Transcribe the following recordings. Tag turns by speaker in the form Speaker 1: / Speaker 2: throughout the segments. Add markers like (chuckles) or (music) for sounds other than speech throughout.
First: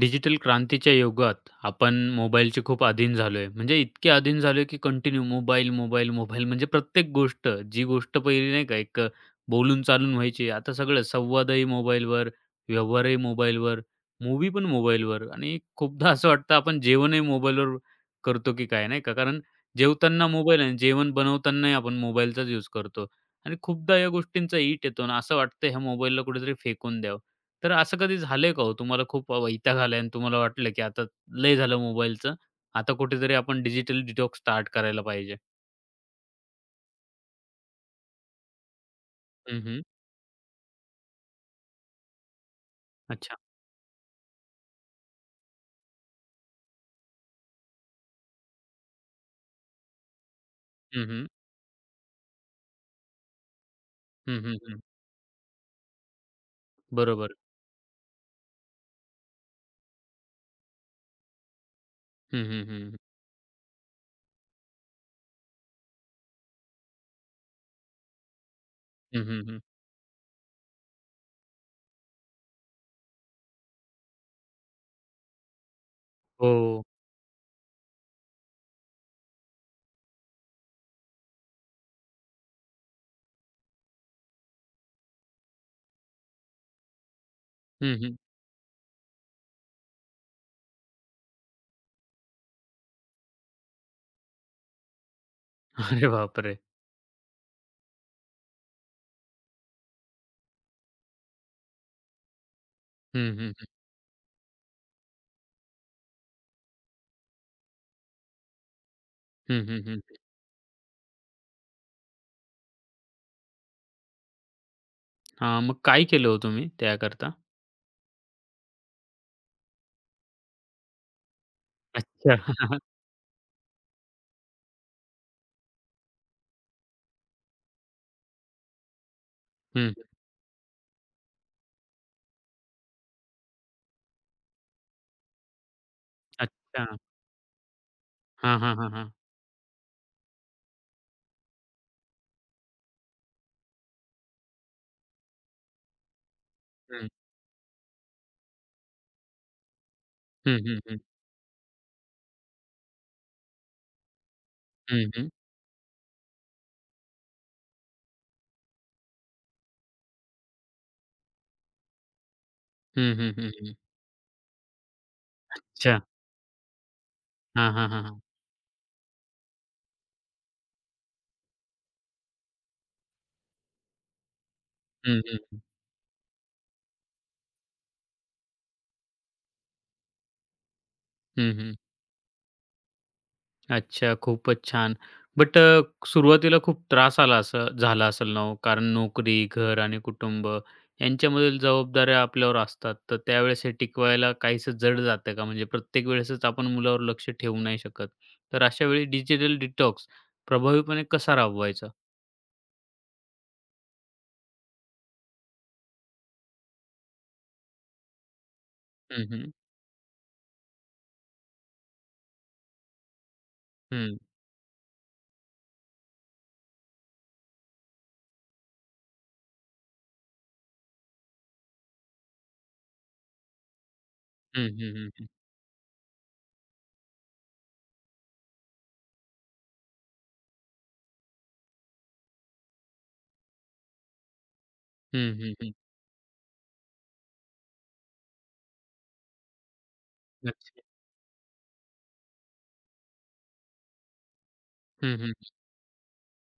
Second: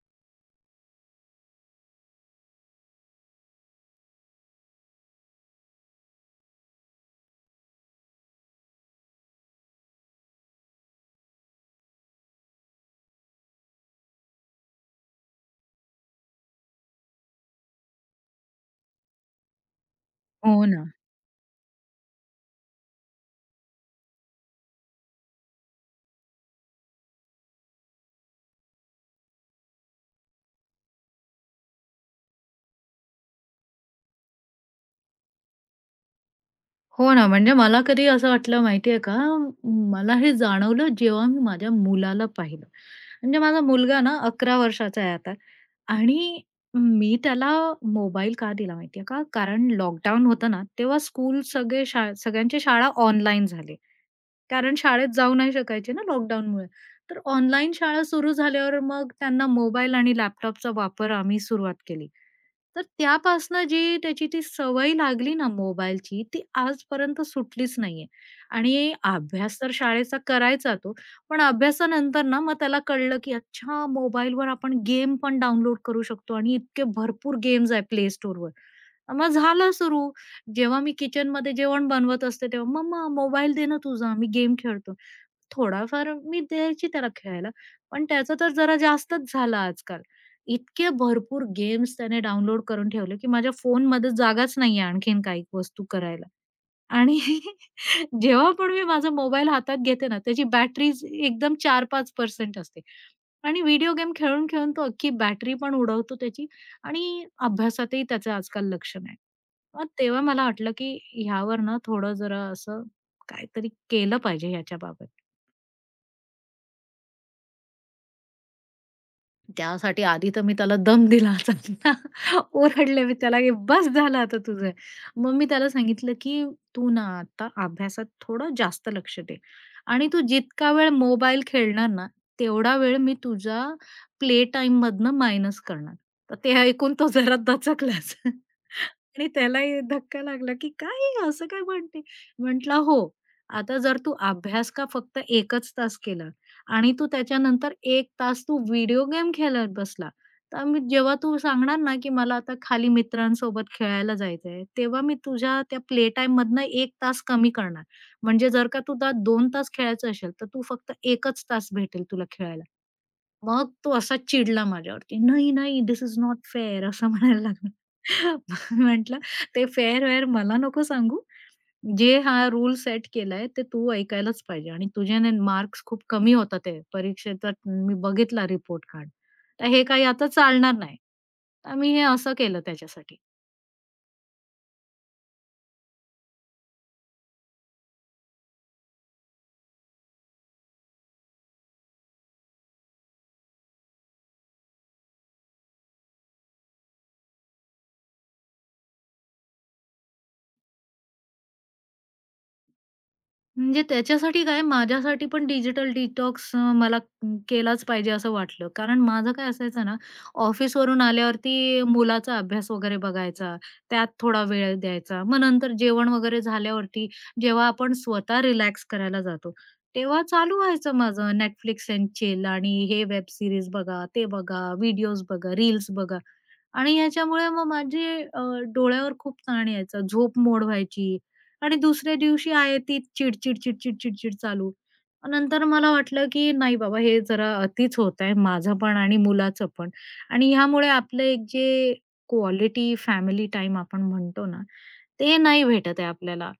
Speaker 1: Digital क्रांतीच्या युगात आपण मोबाईलचे खूप आधीन झालोय. म्हणजे इतके आधीन झालोय, की कंटिन्यू मोबाईल मोबाईल मोबाईल. म्हणजे प्रत्येक गोष्ट जी गोष्ट पहिली नाही का, एक अ, बोलून चालून व्हायची आता सगळं संवादही मोबाईलवर, व्यवहारही मोबाईलवर, मूव्ही पण मोबाईलवर आणि खूपदा असं वाटतं आपण जेवणही मोबाईलवर करतो की काय नाही का. कारण जेवताना मोबाईल
Speaker 2: हो
Speaker 1: आहे आणि
Speaker 2: ना.
Speaker 1: जेवण बनवतानाही आपण मोबाईलचाच युज करतो. आणि खूपदा या गोष्टींचा इट येतो आणि असं वाटतं ह्या मोबाईलला कुठेतरी फेकून द्यावं. तर असं कधी झालंय का हो तुम्हाला खूप वैताग आला आहे आणि तुम्हाला वाटलं, की आता लय झालं मोबाईलचं. आता कुठेतरी आपण डिजिटल डिटॉक्स स्टार्ट करायला पाहिजे?
Speaker 2: हो ना, म्हणजे मला कधी असं वाटलं माहितीये का,
Speaker 1: हं, हं.
Speaker 2: मला हे जाणवलं जेव्हा मी माझ्या मुलाला पाहिलं.
Speaker 1: अच्छा.
Speaker 2: म्हणजे माझा मुलगा ना, 11 वर्षाचा आहे आता. आणि मी त्याला मोबाईल का दिला माहितीये का, कारण लॉकडाउन होतं ना, तेव्हा
Speaker 1: हं, हं.
Speaker 2: स्कूल सगळे शा सगळ्यांचे शाळा ऑनलाईन झाले.
Speaker 1: हं, हं,
Speaker 2: कारण
Speaker 1: हं.
Speaker 2: शाळेत जाऊ नाही शकायचे ना, लॉकडाउनमुळे, तर
Speaker 1: बरोबर.
Speaker 2: ऑनलाईन शाळा सुरु झाल्यावर मग त्यांना मोबाईल आणि लॅपटॉपचा वापर आम्ही सुरुवात केली.
Speaker 1: हं, हं,
Speaker 2: तर
Speaker 1: हं, हं.
Speaker 2: त्यापासनं जी त्याची ती सवय लागली ना, मोबाईलची ती आजपर्यंत सुटलीच नाहीये. आणि
Speaker 1: हं, हं, हं.
Speaker 2: अभ्यास तर शाळेचा करायचा तो, पण अभ्यासानंतर ना, मग त्याला कळलं की अच्छा मोबाईलवर आपण गेम पण डाउनलोड करू शकतो. आणि
Speaker 1: हो.
Speaker 2: इतके भरपूर गेम्स आहेत प्ले स्टोअरवर, मग झालं सुरु. जेव्हा मी किचनमध्ये जेवण बनवत असते तेव्हा, मम्मा मोबाईल दे ना तुझा, मी गेम खेळतो. थोडाफार मी द्यायची त्याला खेळायला,
Speaker 1: हं,
Speaker 2: पण
Speaker 1: हं.
Speaker 2: त्याच तर जरा जास्तच झालं आजकाल इतके भरपूर गेम्स त्याने डाउनलोड करून ठेवले की माझ्या फोनमध्ये जागाच नाहीये आणखीन काही वस्तू
Speaker 1: अरे
Speaker 2: करायला.
Speaker 1: बापरे!
Speaker 2: आणि जेव्हा पण मी माझा मोबाईल हातात घेते ना, त्याची बॅटरीज एकदम 4-5% असते.
Speaker 1: हं, हं,
Speaker 2: आणि
Speaker 1: हं.
Speaker 2: व्हिडिओ गेम खेळून खेळून तो अख्खी बॅटरी पण उडवतो त्याची. आणि अभ्यासातही त्याचं आजकाल लक्ष नाही.
Speaker 1: हं, हं,
Speaker 2: मग
Speaker 1: हं, हं.
Speaker 2: तेव्हा मला वाटलं की ह्यावर ना, थोडं जरा असं काहीतरी केलं पाहिजे ह्याच्याबाबत.
Speaker 1: हां. मग काय केलं हो तुम्ही त्याकरता?
Speaker 2: त्यासाठी आधी तर मी त्याला दम दिला,
Speaker 1: अच्छा. (chuckles)
Speaker 2: ओरडले मी त्याला, "ए बस झालं आता तुझं." मग मी त्याला सांगितलं की, "तू ना आता अभ्यासात थोडं जास्त लक्ष दे.
Speaker 1: हं, हं.
Speaker 2: आणि तू जितका वेळ मोबाईल खेळणार ना, तेवढा वेळ मी तुझ्या प्ले टाईममधनं मायनस करणार." तर ऐकून
Speaker 1: अच्छा.
Speaker 2: तो जरा दचकलाच (chuckles)
Speaker 1: हां, हां, हां, हां.
Speaker 2: आणि त्यालाही धक्का लागला की, काय आहे ही, असं काय म्हणते? म्हटलं, "हो, आता जर तू अभ्यास का फक्त 1 च तास केला आणि तू
Speaker 1: हं.
Speaker 2: त्याच्यानंतर 1 तास तू व्हिडिओ गेम खेळत बसला,
Speaker 1: हं,
Speaker 2: तर
Speaker 1: हं, हं.
Speaker 2: जेव्हा तू सांगणार ना की, मला आता खाली मित्रांसोबत खेळायला जायचंय, तेव्हा
Speaker 1: हं,
Speaker 2: मी
Speaker 1: हं.
Speaker 2: तुझ्या त्या प्ले टाईममधनं 1 तास कमी करणार. म्हणजे जर का तू आता 2 तास खेळायचं असेल, तर तू फक्त 1 च तास भेटेल तुला खेळायला."
Speaker 1: हं, हं, हं,
Speaker 2: मग
Speaker 1: हं.
Speaker 2: तो असा चिडला माझ्यावरती. "नाही, नाही,
Speaker 1: अच्छा.
Speaker 2: This is not fair." असं म्हणायला लागला.
Speaker 1: हां, हां, हां, हां.
Speaker 2: मग मी म्हटलं, "ते फेअर-वेअर मला नको सांगू. जे हा रूल्स सेट केलंय, ते तू ऐकायलाच पाहिजे. आणि
Speaker 1: हं,
Speaker 2: तुझ्याने
Speaker 1: हं, हं.
Speaker 2: मार्क्स खूप कमी होत आहेत. परीक्षेचा मी बघितला रिपोर्ट कार्ड. तर हे काही आता चालणार नाही."
Speaker 1: हं, हं.
Speaker 2: तर मी हे असं केलं त्याच्यासाठी.
Speaker 1: अच्छा. खूपच छान. बट अ, सुरुवातीला खूप त्रास आला असं झाला असलं ना हो? कारण नोकरी, घर आणि कुटुंब यांच्यामधील जबाबदाऱ्या आपल्यावर असतात. तर त्यावेळेस हे टिकवायला काहीसं जड जातंय का, म्हणजे प्रत्येक वेळेसच आपण मुलावर लक्ष ठेवू नाही शकत. तर अशा वेळी डिजिटल डिटॉक्स प्रभावीपणे कसा राबवायचा?
Speaker 2: म्हणजे त्याच्यासाठी काय माझ्यासाठी पण डिजिटल डिटॉक्स अ, मला केलाच पाहिजे असं वाटलं. कारण
Speaker 1: हं,
Speaker 2: माझं काय
Speaker 1: हं.
Speaker 2: असायचं ना, ऑफिसवरून आल्यावरती मुलाचा अभ्यास वगैरे बघायचा. त्यात
Speaker 1: हं.
Speaker 2: थोडा वेळ द्यायचा. मग नंतर जेवण वगैरे झाल्यावरती, जेव्हा आपण स्वतः रिलॅक्स करायला जातो, तेव्हा चालू व्हायचं माझं, Netflix एंड चिल आणि हे वेब सीरीज बघा, ते
Speaker 1: हं,
Speaker 2: बघा,
Speaker 1: हं, हं,
Speaker 2: व्हिडिओज
Speaker 1: हं.
Speaker 2: बघा, रील्स बघा. आणि ह्याच्यामुळे मग माझे अ, डोळ्यावर खूप ताण यायचा. झोपमोड व्हायची. आणि दुसऱ्या दिवशी आहे, तिच चिड-चिड, चिड-चिड, चिड-चिड चालू. मग
Speaker 1: हं, हं,
Speaker 2: नंतर
Speaker 1: हं.
Speaker 2: मला वाटलं, की नाही बाबा हे जरा अतिच होतंय, माझं पण आणि मुलाचं पण. आणि
Speaker 1: लक्ष.
Speaker 2: ह्यामुळे आपलं एक जे क्वालिटी फॅमिली टाईम आपण म्हणतो ना,
Speaker 1: हं, हं,
Speaker 2: ते
Speaker 1: हं.
Speaker 2: नाही भेटत आहे आपल्याला.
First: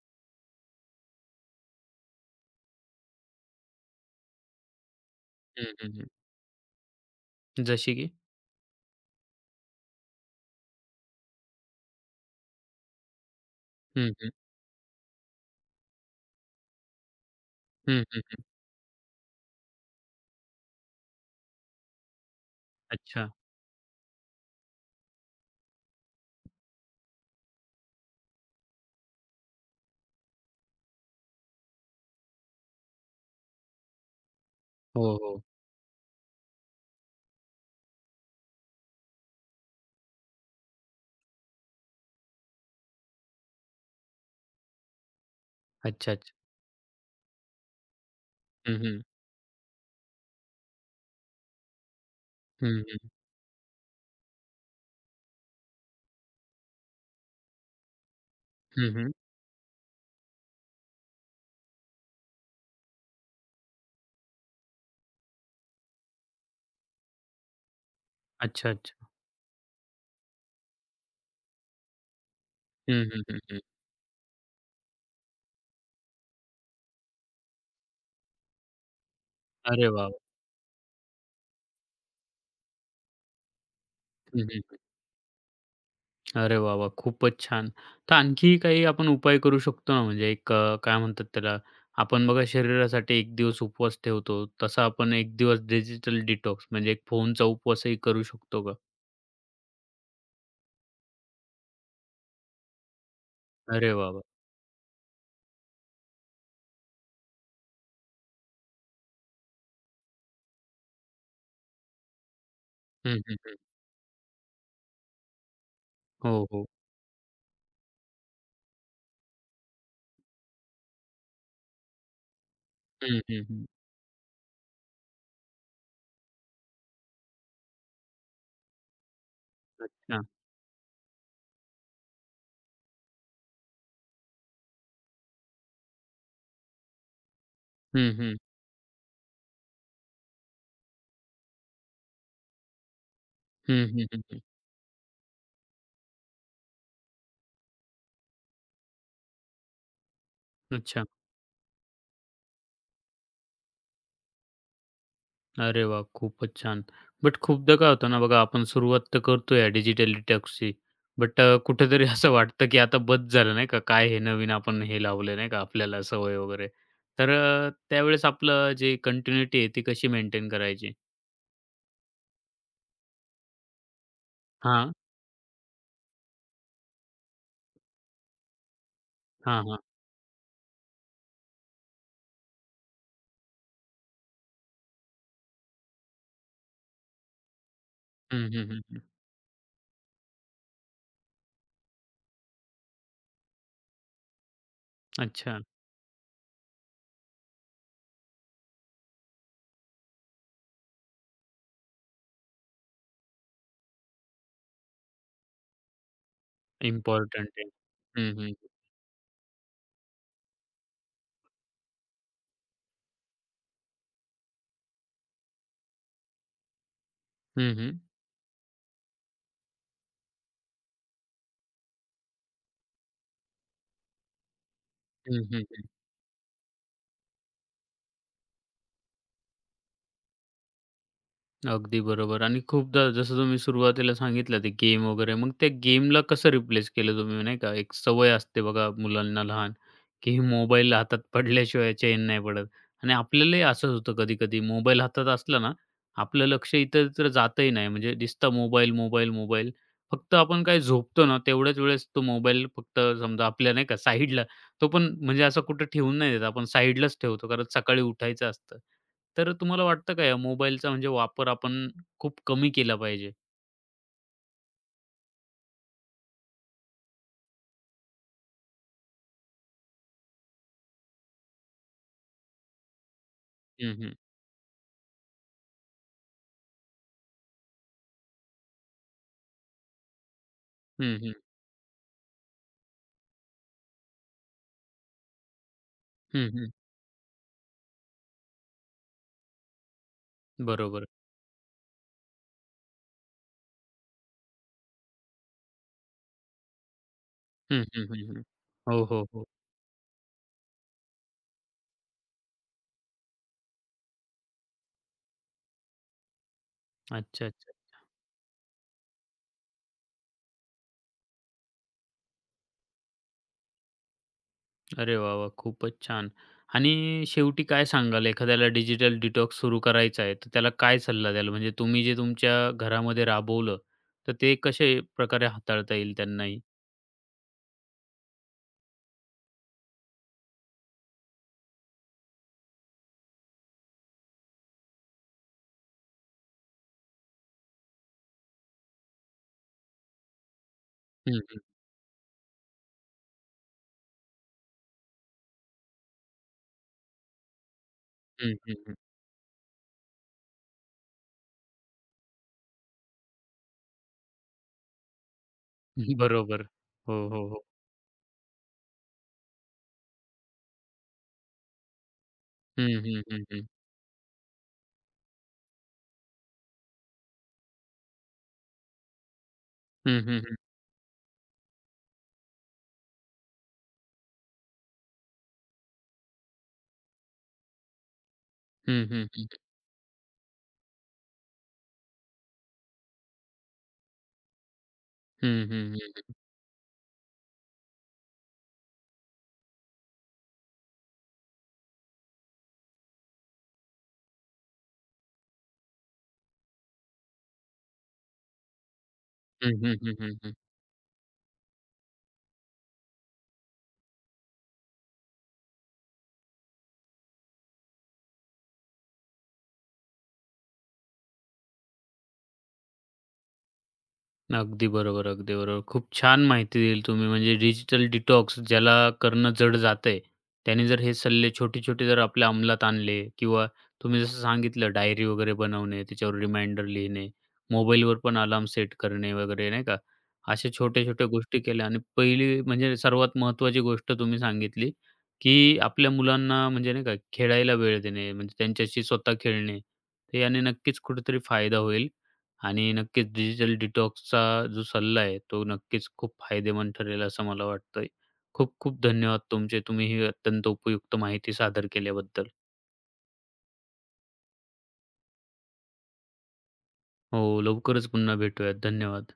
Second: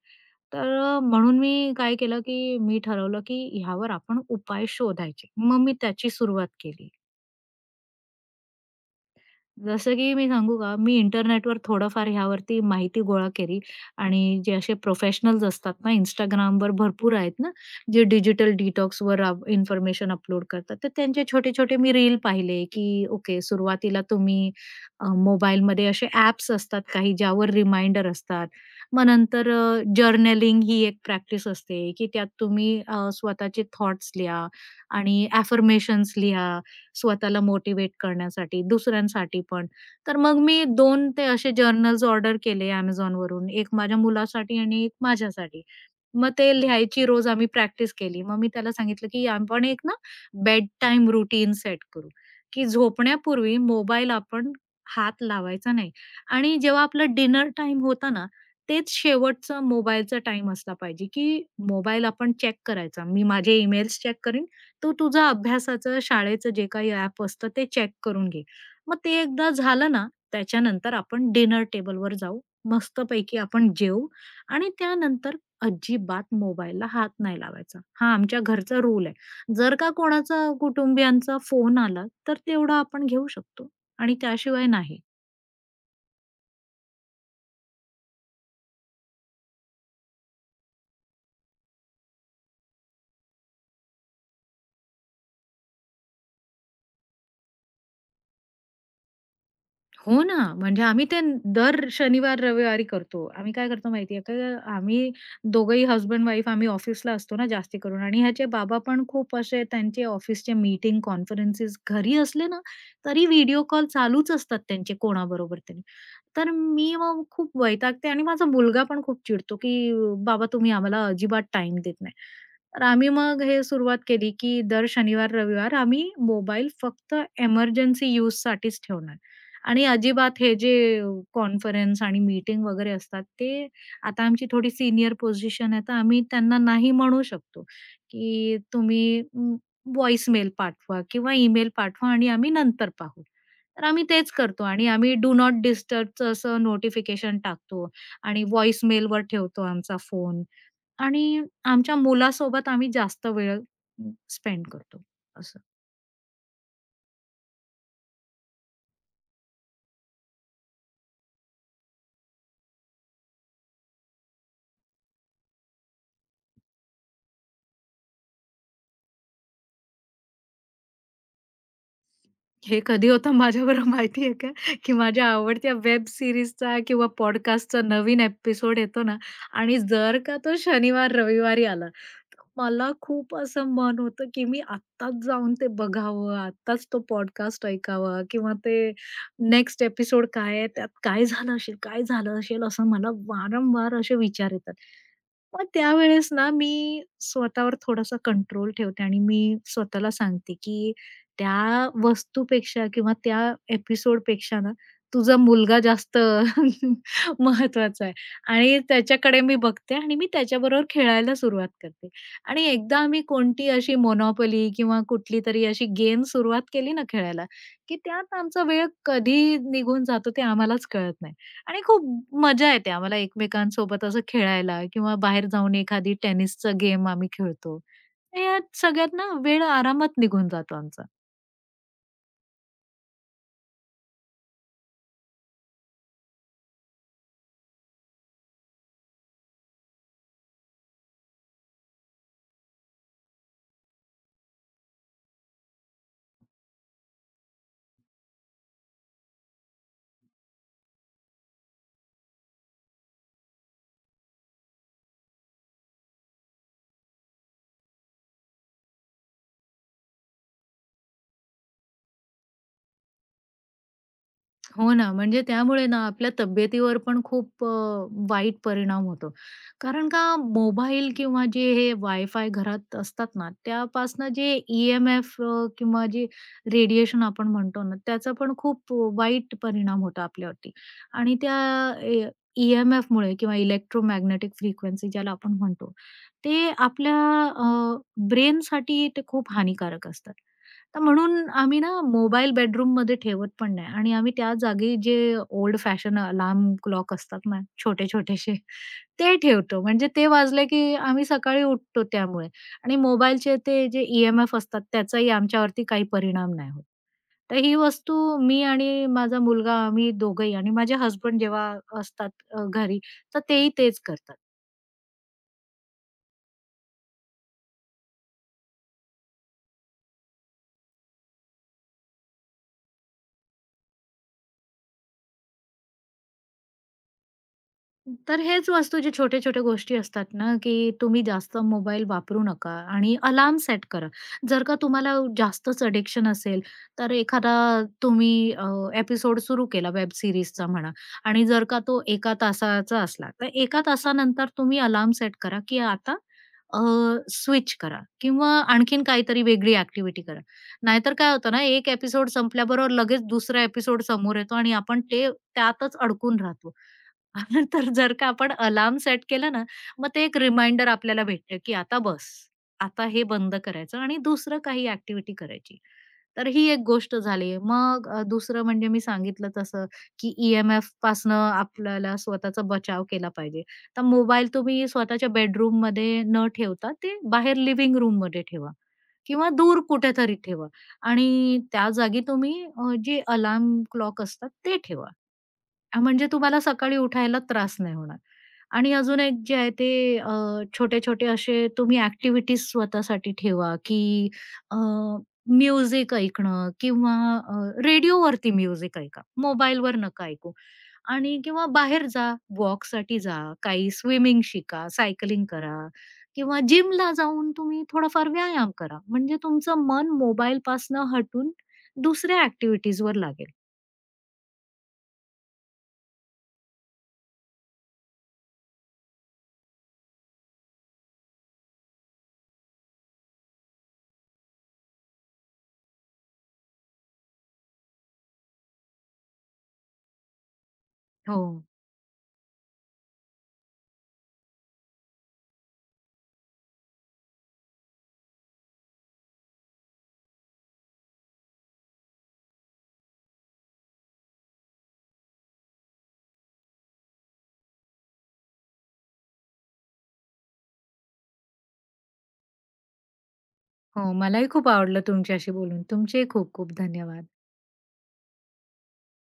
Speaker 2: तर अ, म्हणून मी काय केलं, की मी ठरवलं, की ह्यावर आपण उपाय शोधायचे. मग
Speaker 1: हं,
Speaker 2: मी
Speaker 1: हं, हं.
Speaker 2: त्याची सुरुवात केली.
Speaker 1: जसे की?
Speaker 2: जसं की, मी सांगू का, मी इंटरनेटवर थोडंफार ह्यावरती माहिती गोळा केली.
Speaker 1: हं, हं.
Speaker 2: आणि जे असे प्रोफेशनल्स असतात ना, Instagramवर भरपूर आहेत ना,
Speaker 1: हं,
Speaker 2: जे
Speaker 1: हं, हं.
Speaker 2: डिजिटल डिटॉक्सवर रा इन्फॉर्मेशन अपलोड करतात. तर त्यांचे छोटे-छोटे मी रील पाहिले की
Speaker 1: अच्छा.
Speaker 2: ओके, सुरुवातीला तुम्ही अ, मोबाईलमध्ये असे ॲप्स असतात काही, ज्यावर रिमाइंडर असतात. मग नंतर अ, जर्नलिंग ही एक प्रॅक्टिस असते की त्यात तुम्ही अ, स्वतःचे थॉट्स लिहा
Speaker 1: हो,
Speaker 2: आणि
Speaker 1: हो.
Speaker 2: ॲफर्मेशन्स लिहा, स्वतःला मोटिव्हेट करण्यासाठी, दुसऱ्यांसाठी पण. तर मग मी 2 ते असे जर्नल्स ऑर्डर केले Amazonवरून, 1 माझ्या मुलासाठी आणि 1 माझ्यासाठी.
Speaker 1: अच्छा, अच्छा.
Speaker 2: मग ते लिहायची रोज आम्ही प्रॅक्टिस केली. मग मी त्याला
Speaker 1: हं, हं.
Speaker 2: सांगितलं की, "आपण एक ना बेड टाईम रूटीन सेट करू, की
Speaker 1: हं, हं.
Speaker 2: झोपण्यापूर्वी मोबाईल आपण हात लावायचा नाही. आणि जेव्हा आपलं डिनर टाईम होतं ना, तेच
Speaker 1: हं, हं.
Speaker 2: शेवटचा मोबाईलचा टाईम असला पाहिजे की मोबाईल आपण चेक करायचा. मी माझे ईमेल्स चेक करीन, तू तुझं अभ्यासाचं, शाळेचं जे काही ॲप असतं ते चेक करून घे.
Speaker 1: अच्छा,
Speaker 2: मग
Speaker 1: अच्छा.
Speaker 2: ते एकदा झालं ना, त्याच्यानंतर आपण डिनर टेबलवर जाऊ,
Speaker 1: हं, हं,
Speaker 2: मस्तपैकी
Speaker 1: हं, हं.
Speaker 2: आपण जेवू आणि त्यानंतर अजिबात मोबाईलला हात नाही लावायचा." हा आमच्या घरचा रूल आहे. जर
Speaker 1: अरे,
Speaker 2: का
Speaker 1: वाह! वाह!
Speaker 2: कोणाचा कुटुंबियांचा फोन आला, तर तेवढा आपण घेऊ शकतो आणि
Speaker 1: हं, हं,
Speaker 2: त्याशिवाय
Speaker 1: हं.
Speaker 2: नाही.
Speaker 1: अरे वाह वाह! खूपच छान. तर आणखी काही आपण उपाय करू शकतो ना, म्हणजे एक अ, काय म्हणतात त्याला आपण बघा शरीरासाठी एक दिवस उपवास ठेवतो. तसा आपण एक दिवस डिजिटल डिटॉक्स म्हणजे एक फोनचा उपवासही करू शकतो का?
Speaker 2: हो ना, म्हणजे आम्ही ते दर शनिवार-रविवारी करतो. आम्ही काय करतो,
Speaker 1: अरे वाह,
Speaker 2: माहिती
Speaker 1: वाह!
Speaker 2: आहे? आम्ही दोघंही हसबँड-वाईफ आम्ही ऑफिसला असतो ना, जास्ती करून. आणि ह्याचे बाबा पण खूप असे, त्यांचे ऑफिसचे मीटिंग, कॉन्फरन्सेस घरी असले ना,
Speaker 1: हं,
Speaker 2: तरी
Speaker 1: हं, हं.
Speaker 2: व्हिडिओ कॉल चालूच असतात त्यांचे कोणाबरोबर तरी.
Speaker 1: हो,
Speaker 2: तर
Speaker 1: हो.
Speaker 2: मी मग खूप वैतागते आणि माझा मुलगा पण खूप चिडतो की, "बाबा, तुम्ही आम्हाला अजिबात टाईम देत नाही." तर आम्ही
Speaker 1: हं,
Speaker 2: मग
Speaker 1: हं,
Speaker 2: हे
Speaker 1: हं.
Speaker 2: सुरुवात केली की दर शनिवार-रविवार आम्ही मोबाईल फक्त एमर्जन्सी युजसाठीच ठेवणार. आणि
Speaker 1: अच्छा.
Speaker 2: अजिबात हे जे अ, कॉन्फरन्स आणि मीटिंग वगैरे असतात, ते आता आमची थोडी सीनियर पोझिशन आहे, तर आम्ही त्यांना नाही म्हणू शकतो
Speaker 1: हं, हं.
Speaker 2: की तुम्ही व्हॉइस मेल पाठवा किंवा ईमेल पाठवा आणि आम्ही नंतर पाहू.
Speaker 1: हं,
Speaker 2: तर आम्ही
Speaker 1: हं. हं,
Speaker 2: तेच
Speaker 1: हं.
Speaker 2: करतो. आणि आम्ही डू नॉट डिस्टर्बचं असं नोटिफिकेशन टाकतो आणि व्हॉइस मेलवर ठेवतो आमचा फोन.
Speaker 1: अच्छा.
Speaker 2: आणि आमच्या मुलासोबत आम्ही जास्त वेळ स्पेंड करतो असं.
Speaker 1: अरे वाह! खूपच छान. बट खूपदा काय होतं ना बघा, आपण सुरुवात तर करतोय डिजिटल डिटॉक्सची. बट अ, कुठेतरी असं वाटतं की आता बस झालं नाही का, काय हे नवीन आपण हे लावलं नाही का आपल्याला सवय वगैरे. तर अ, त्यावेळेस आपलं जे कंटिन्यूटी आहे ती कशी मेंटेन करायची?
Speaker 2: हे कधी होतं माझ्याबरोबर माहितीये का, की
Speaker 1: हां.
Speaker 2: माझ्या आवडत्या वेब सीरीजचा किंवा पॉडकास्टचा नवीन ॲपिसोड येतो ना.
Speaker 1: हां, हां.
Speaker 2: आणि जर का तो शनिवार, रविवारी आला. तर मला खूप असं मन होतं, की मी आत्ताच जाऊन ते बघावं. आत्ताच तो पॉडकास्ट ऐकावा.
Speaker 1: हं,
Speaker 2: किंवा
Speaker 1: हं, हं,
Speaker 2: ते
Speaker 1: हं.
Speaker 2: नेक्स्ट ॲपिसोड काय आहे, त्यात काय झालं असेल, काय झालं असेल, असं मला वारंवार असे विचार येतात.
Speaker 1: अच्छा.
Speaker 2: मग त्यावेळेस ना, मी स्वतःवर थोडासा कंट्रोल ठेवते. आणि मी स्वतःला सांगते, की त्या वस्तूपेक्षा किंवा त्या ॲपिसोड पेक्षा ना तुझा मुलगा जास्त अ, (chuckles)
Speaker 1: इम्पोर्टंट आहे.
Speaker 2: महत्वाचा आहे.
Speaker 1: हं, हं, हं.
Speaker 2: आणि त्याच्याकडे मी बघते आणि मी त्याच्याबरोबर खेळायला सुरुवात करते. आणि एकदा आम्ही कोणती अशी मोनोपोली किंवा कुठलीतरी अशी गेम सुरुवात केली ना खेळायला,
Speaker 1: हं,
Speaker 2: की
Speaker 1: हं.
Speaker 2: त्यात आमचा वेळ कधी निघून जातो, ते आम्हालाच कळत नाही. आणि खूप मजा येते आम्हाला, एकमेकांसोबत असं खेळायला. किंवा
Speaker 1: हं,
Speaker 2: बाहेर
Speaker 1: हं,
Speaker 2: जाऊन
Speaker 1: हं.
Speaker 2: एखादी टेनिसच गेम आम्ही खेळतो. यात सगळ्यात ना, वेळ आरामात निघून जातो आमचा.
Speaker 1: अगदी बरोबर. आणि खूपदा जसं तुम्ही सुरुवातीला सांगितलं. ते गेम वगैरे मग ते गेमला कसं रिप्लेस केलं तुम्ही? नाही का. एक सवय असते बघा, मुलांना लहान, की मोबाईल हातात पडल्याशिवाय चैन नाही पडत. आणि आपल्यालाही असंच होतं कधी-कधी, मोबाईल हातात असला ना, आपलं लक्ष इतरत्र जातंही नाही. म्हणजे दिसतं मोबाईल, मोबाईल, मोबाईल. फक्त आपण काय झोपतो ना, तेवढ्याच वेळेस तो मोबाईल फक्त समजा आपल्या नाही का साईडला. तो पण म्हणजे असं कुठे ठेवून नाही देत आपण, साईडलाच ठेवतो. कारण सकाळी उठायचं असतं. तर तुम्हाला वाटतं का ह्या मोबाईलचा म्हणजे वापर आपण खूप कमी केला पाहिजे?
Speaker 2: हो ना. म्हणजे त्यामुळे ना, आपल्या तब्येतीवर पण खूप अ, वाईट परिणाम होतो. कारण का? मोबाईल किंवा जे हे वायफाय घरात असतात ना,
Speaker 1: हं, हं.
Speaker 2: त्यापासनं जे ई-एम-एफ अ, किंवा जे रेडिएशन आपण म्हणतो ना, त्याचा पण खूप अ, वाईट परिणाम होतो आपल्यावरती.
Speaker 1: हं, हं.
Speaker 2: आणि त्या अ ई-एम-एफमुळे किंवा इलेक्ट्रोमॅग्नेटिक फ्रिक्वेन्सी ज्याला आपण म्हणतो,
Speaker 1: हं, हं.
Speaker 2: ते आपल्या अ, ब्रेनसाठी ते खूप हानिकारक असतात. तर
Speaker 1: बरोबर.
Speaker 2: म्हणून आम्ही ना, मोबाईल बेडरूममध्ये ठेवत पण नाही आणि आम्ही त्या जागी जे ओल्ड फॅशन अलार्म क्लॉक असतात ना,
Speaker 1: हं, हं, हं, हं.
Speaker 2: छोटे-छोटेसे
Speaker 1: हो, हो,
Speaker 2: ते
Speaker 1: हो.
Speaker 2: ठेवतो. म्हणजे ते वाजले की आम्ही सकाळी उठतो त्यामुळे. आणि मोबाईलचे ते जे ई-एम-एफ असतात त्याचाही आमच्यावरती काही परिणाम नाही होत.
Speaker 1: अच्छा,
Speaker 2: तर
Speaker 1: अच्छा,
Speaker 2: ही
Speaker 1: अच्छा.
Speaker 2: वस्तू मी आणि माझा मुलगा आम्ही दोघंही आणि माझे हसबंड जेव्हा असतात अ, घरी. तर तेही तेच करतात.
Speaker 1: अरे, वाह! वाह! खूपच छान. आणि शेवटी काय सांगाल? एखाद्याला डिजिटल डिटॉक्स सुरू करायचा आहे, तर त्याला काय सल्ला द्याल? म्हणजे तुम्ही जे तुमच्या घरामध्ये राबवलं, तर ते कशा प्रकारे हाताळता येईल त्यांनाही?
Speaker 2: तर हेच वस्तू जे छोट्या-छोट्या गोष्टी असतात ना, की तुम्ही जास्त मोबाईल वापरू नका आणि अलार्म सेट करा. जर का तुम्हाला जास्तच ॲडिक्शन असेल तर एखादा तुम्ही अ, ॲपिसोड सुरु केला वेब सीरीजचा म्हणा,
Speaker 1: हं,
Speaker 2: आणि
Speaker 1: हं.
Speaker 2: जर का तो एका तासाचा असला. तर एका तासानंतर तुम्ही अलार्म सेट करा, की आता अ, स्विच करा. किंवा
Speaker 1: हं, हं, हं.
Speaker 2: आणखीन काहीतरी वेगळी ॲक्टिव्हिटी करा. नाहीतर काय होतं ना? एक ॲपिसोड संपल्याबरोबर लगेच दुसरा ॲपिसोड समोर येतो, आणि आपण ते त्यातच अडकून
Speaker 1: बरोबर.
Speaker 2: राहतो.
Speaker 1: हो, हो, हो.
Speaker 2: आपण तर जर का आपण अलार्म सेट केलं ना, मग ते एक रिमाइंडर आपल्याला भेटते, की आता बस.
Speaker 1: हं,
Speaker 2: आता
Speaker 1: हं,
Speaker 2: हे
Speaker 1: हं,
Speaker 2: बंद
Speaker 1: हं.
Speaker 2: करायचं, आणि दुसरं काही ॲक्टिव्हिटी करायची. तर ही एक गोष्ट झाली. मग अ, दुसरं म्हणजे मी सांगितलं तसं,
Speaker 1: हं,
Speaker 2: की
Speaker 1: हं, हं.
Speaker 2: ई-एम-एफपासनं आपल्याला स्वतःचा बचाव केला पाहिजे. तर मोबाईल तुम्ही स्वतःच्या बेडरूममध्ये न ठेवता, ते बाहेर लिविंग रूममध्ये ठेवा.
Speaker 1: हं, हं, हं,
Speaker 2: किंवा
Speaker 1: हं.
Speaker 2: दूर कुठेतरी ठेवा. आणि त्या जागी तुम्ही अ, जे अलार्म क्लॉक असतात ते ठेवा.
Speaker 1: हं, हं, हं,
Speaker 2: म्हणजे
Speaker 1: हं.
Speaker 2: तुम्हाला सकाळी उठायला त्रास नाही होणार. आणि अजून एक जे आहे ते अ, छोटे-छोटे असे तुम्ही ॲक्टिव्हिटीज स्वतःसाठी ठेवा की अ, म्युझिक ऐकणं किंवा अ, रेडिओवरती म्युझिक ऐका.
Speaker 1: हं, हं,
Speaker 2: मोबाईलवर
Speaker 1: हं,
Speaker 2: नका
Speaker 1: हं,
Speaker 2: ऐकू.
Speaker 1: हं.
Speaker 2: आणि किंवा बाहेर जा, वॉकसाठी जा, काही स्विमिंग शिका, सायकलिंग करा किंवा जिमला जाऊन तुम्ही थोडाफार व्यायाम करा. म्हणजे तुमचं मन मोबाईलपासनं हटून दुसऱ्या ॲक्टिव्हिटीजवर लागेल.
Speaker 1: अगदी बरोबर, अगदी बरोबर. खूप छान माहिती दिली तुम्ही. म्हणजे डिजिटल डिटॉक्स ज्याला करणं जड जातंय, त्याने जर हे सल्ले छोटे-छोटे जर आपल्या अंमलात आणले किंवा तुम्ही जसं सांगितलं डायरी वगैरे बनवणे, त्याच्यावर रिमाइंडर लिहिणे, मोबाईलवर पण अलार्म सेट करणे वगैरे. नाही का? अशा छोट्या-छोट्या गोष्टी
Speaker 2: हो.
Speaker 1: केल्या. आणि पहिली म्हणजे सर्वात महत्त्वाची गोष्ट तुम्ही सांगितली, की आपल्या मुलांना म्हणजे नाही का, खेळायला वेळ देणे म्हणजे त्यांच्याशी स्वतः खेळणे. तर याने नक्कीच कुठेतरी फायदा होईल आणि नक्कीच डिजिटल डिटॉक्सचा जो सल्ला आहे, तो नक्कीच खूप फायदेमंद ठरेल असं मला वाटतंय. खूप खूप धन्यवाद तुमचे, तुम्ही ही अत्यंत उपयुक्त माहिती सादर केल्याबद्दल.
Speaker 2: हो. मलाही खूप आवडलं तुमच्याशी बोलून. तुमचेही खूप खूप धन्यवाद.
Speaker 1: हो, लवकरच पुन्हा भेटूयात. धन्यवाद.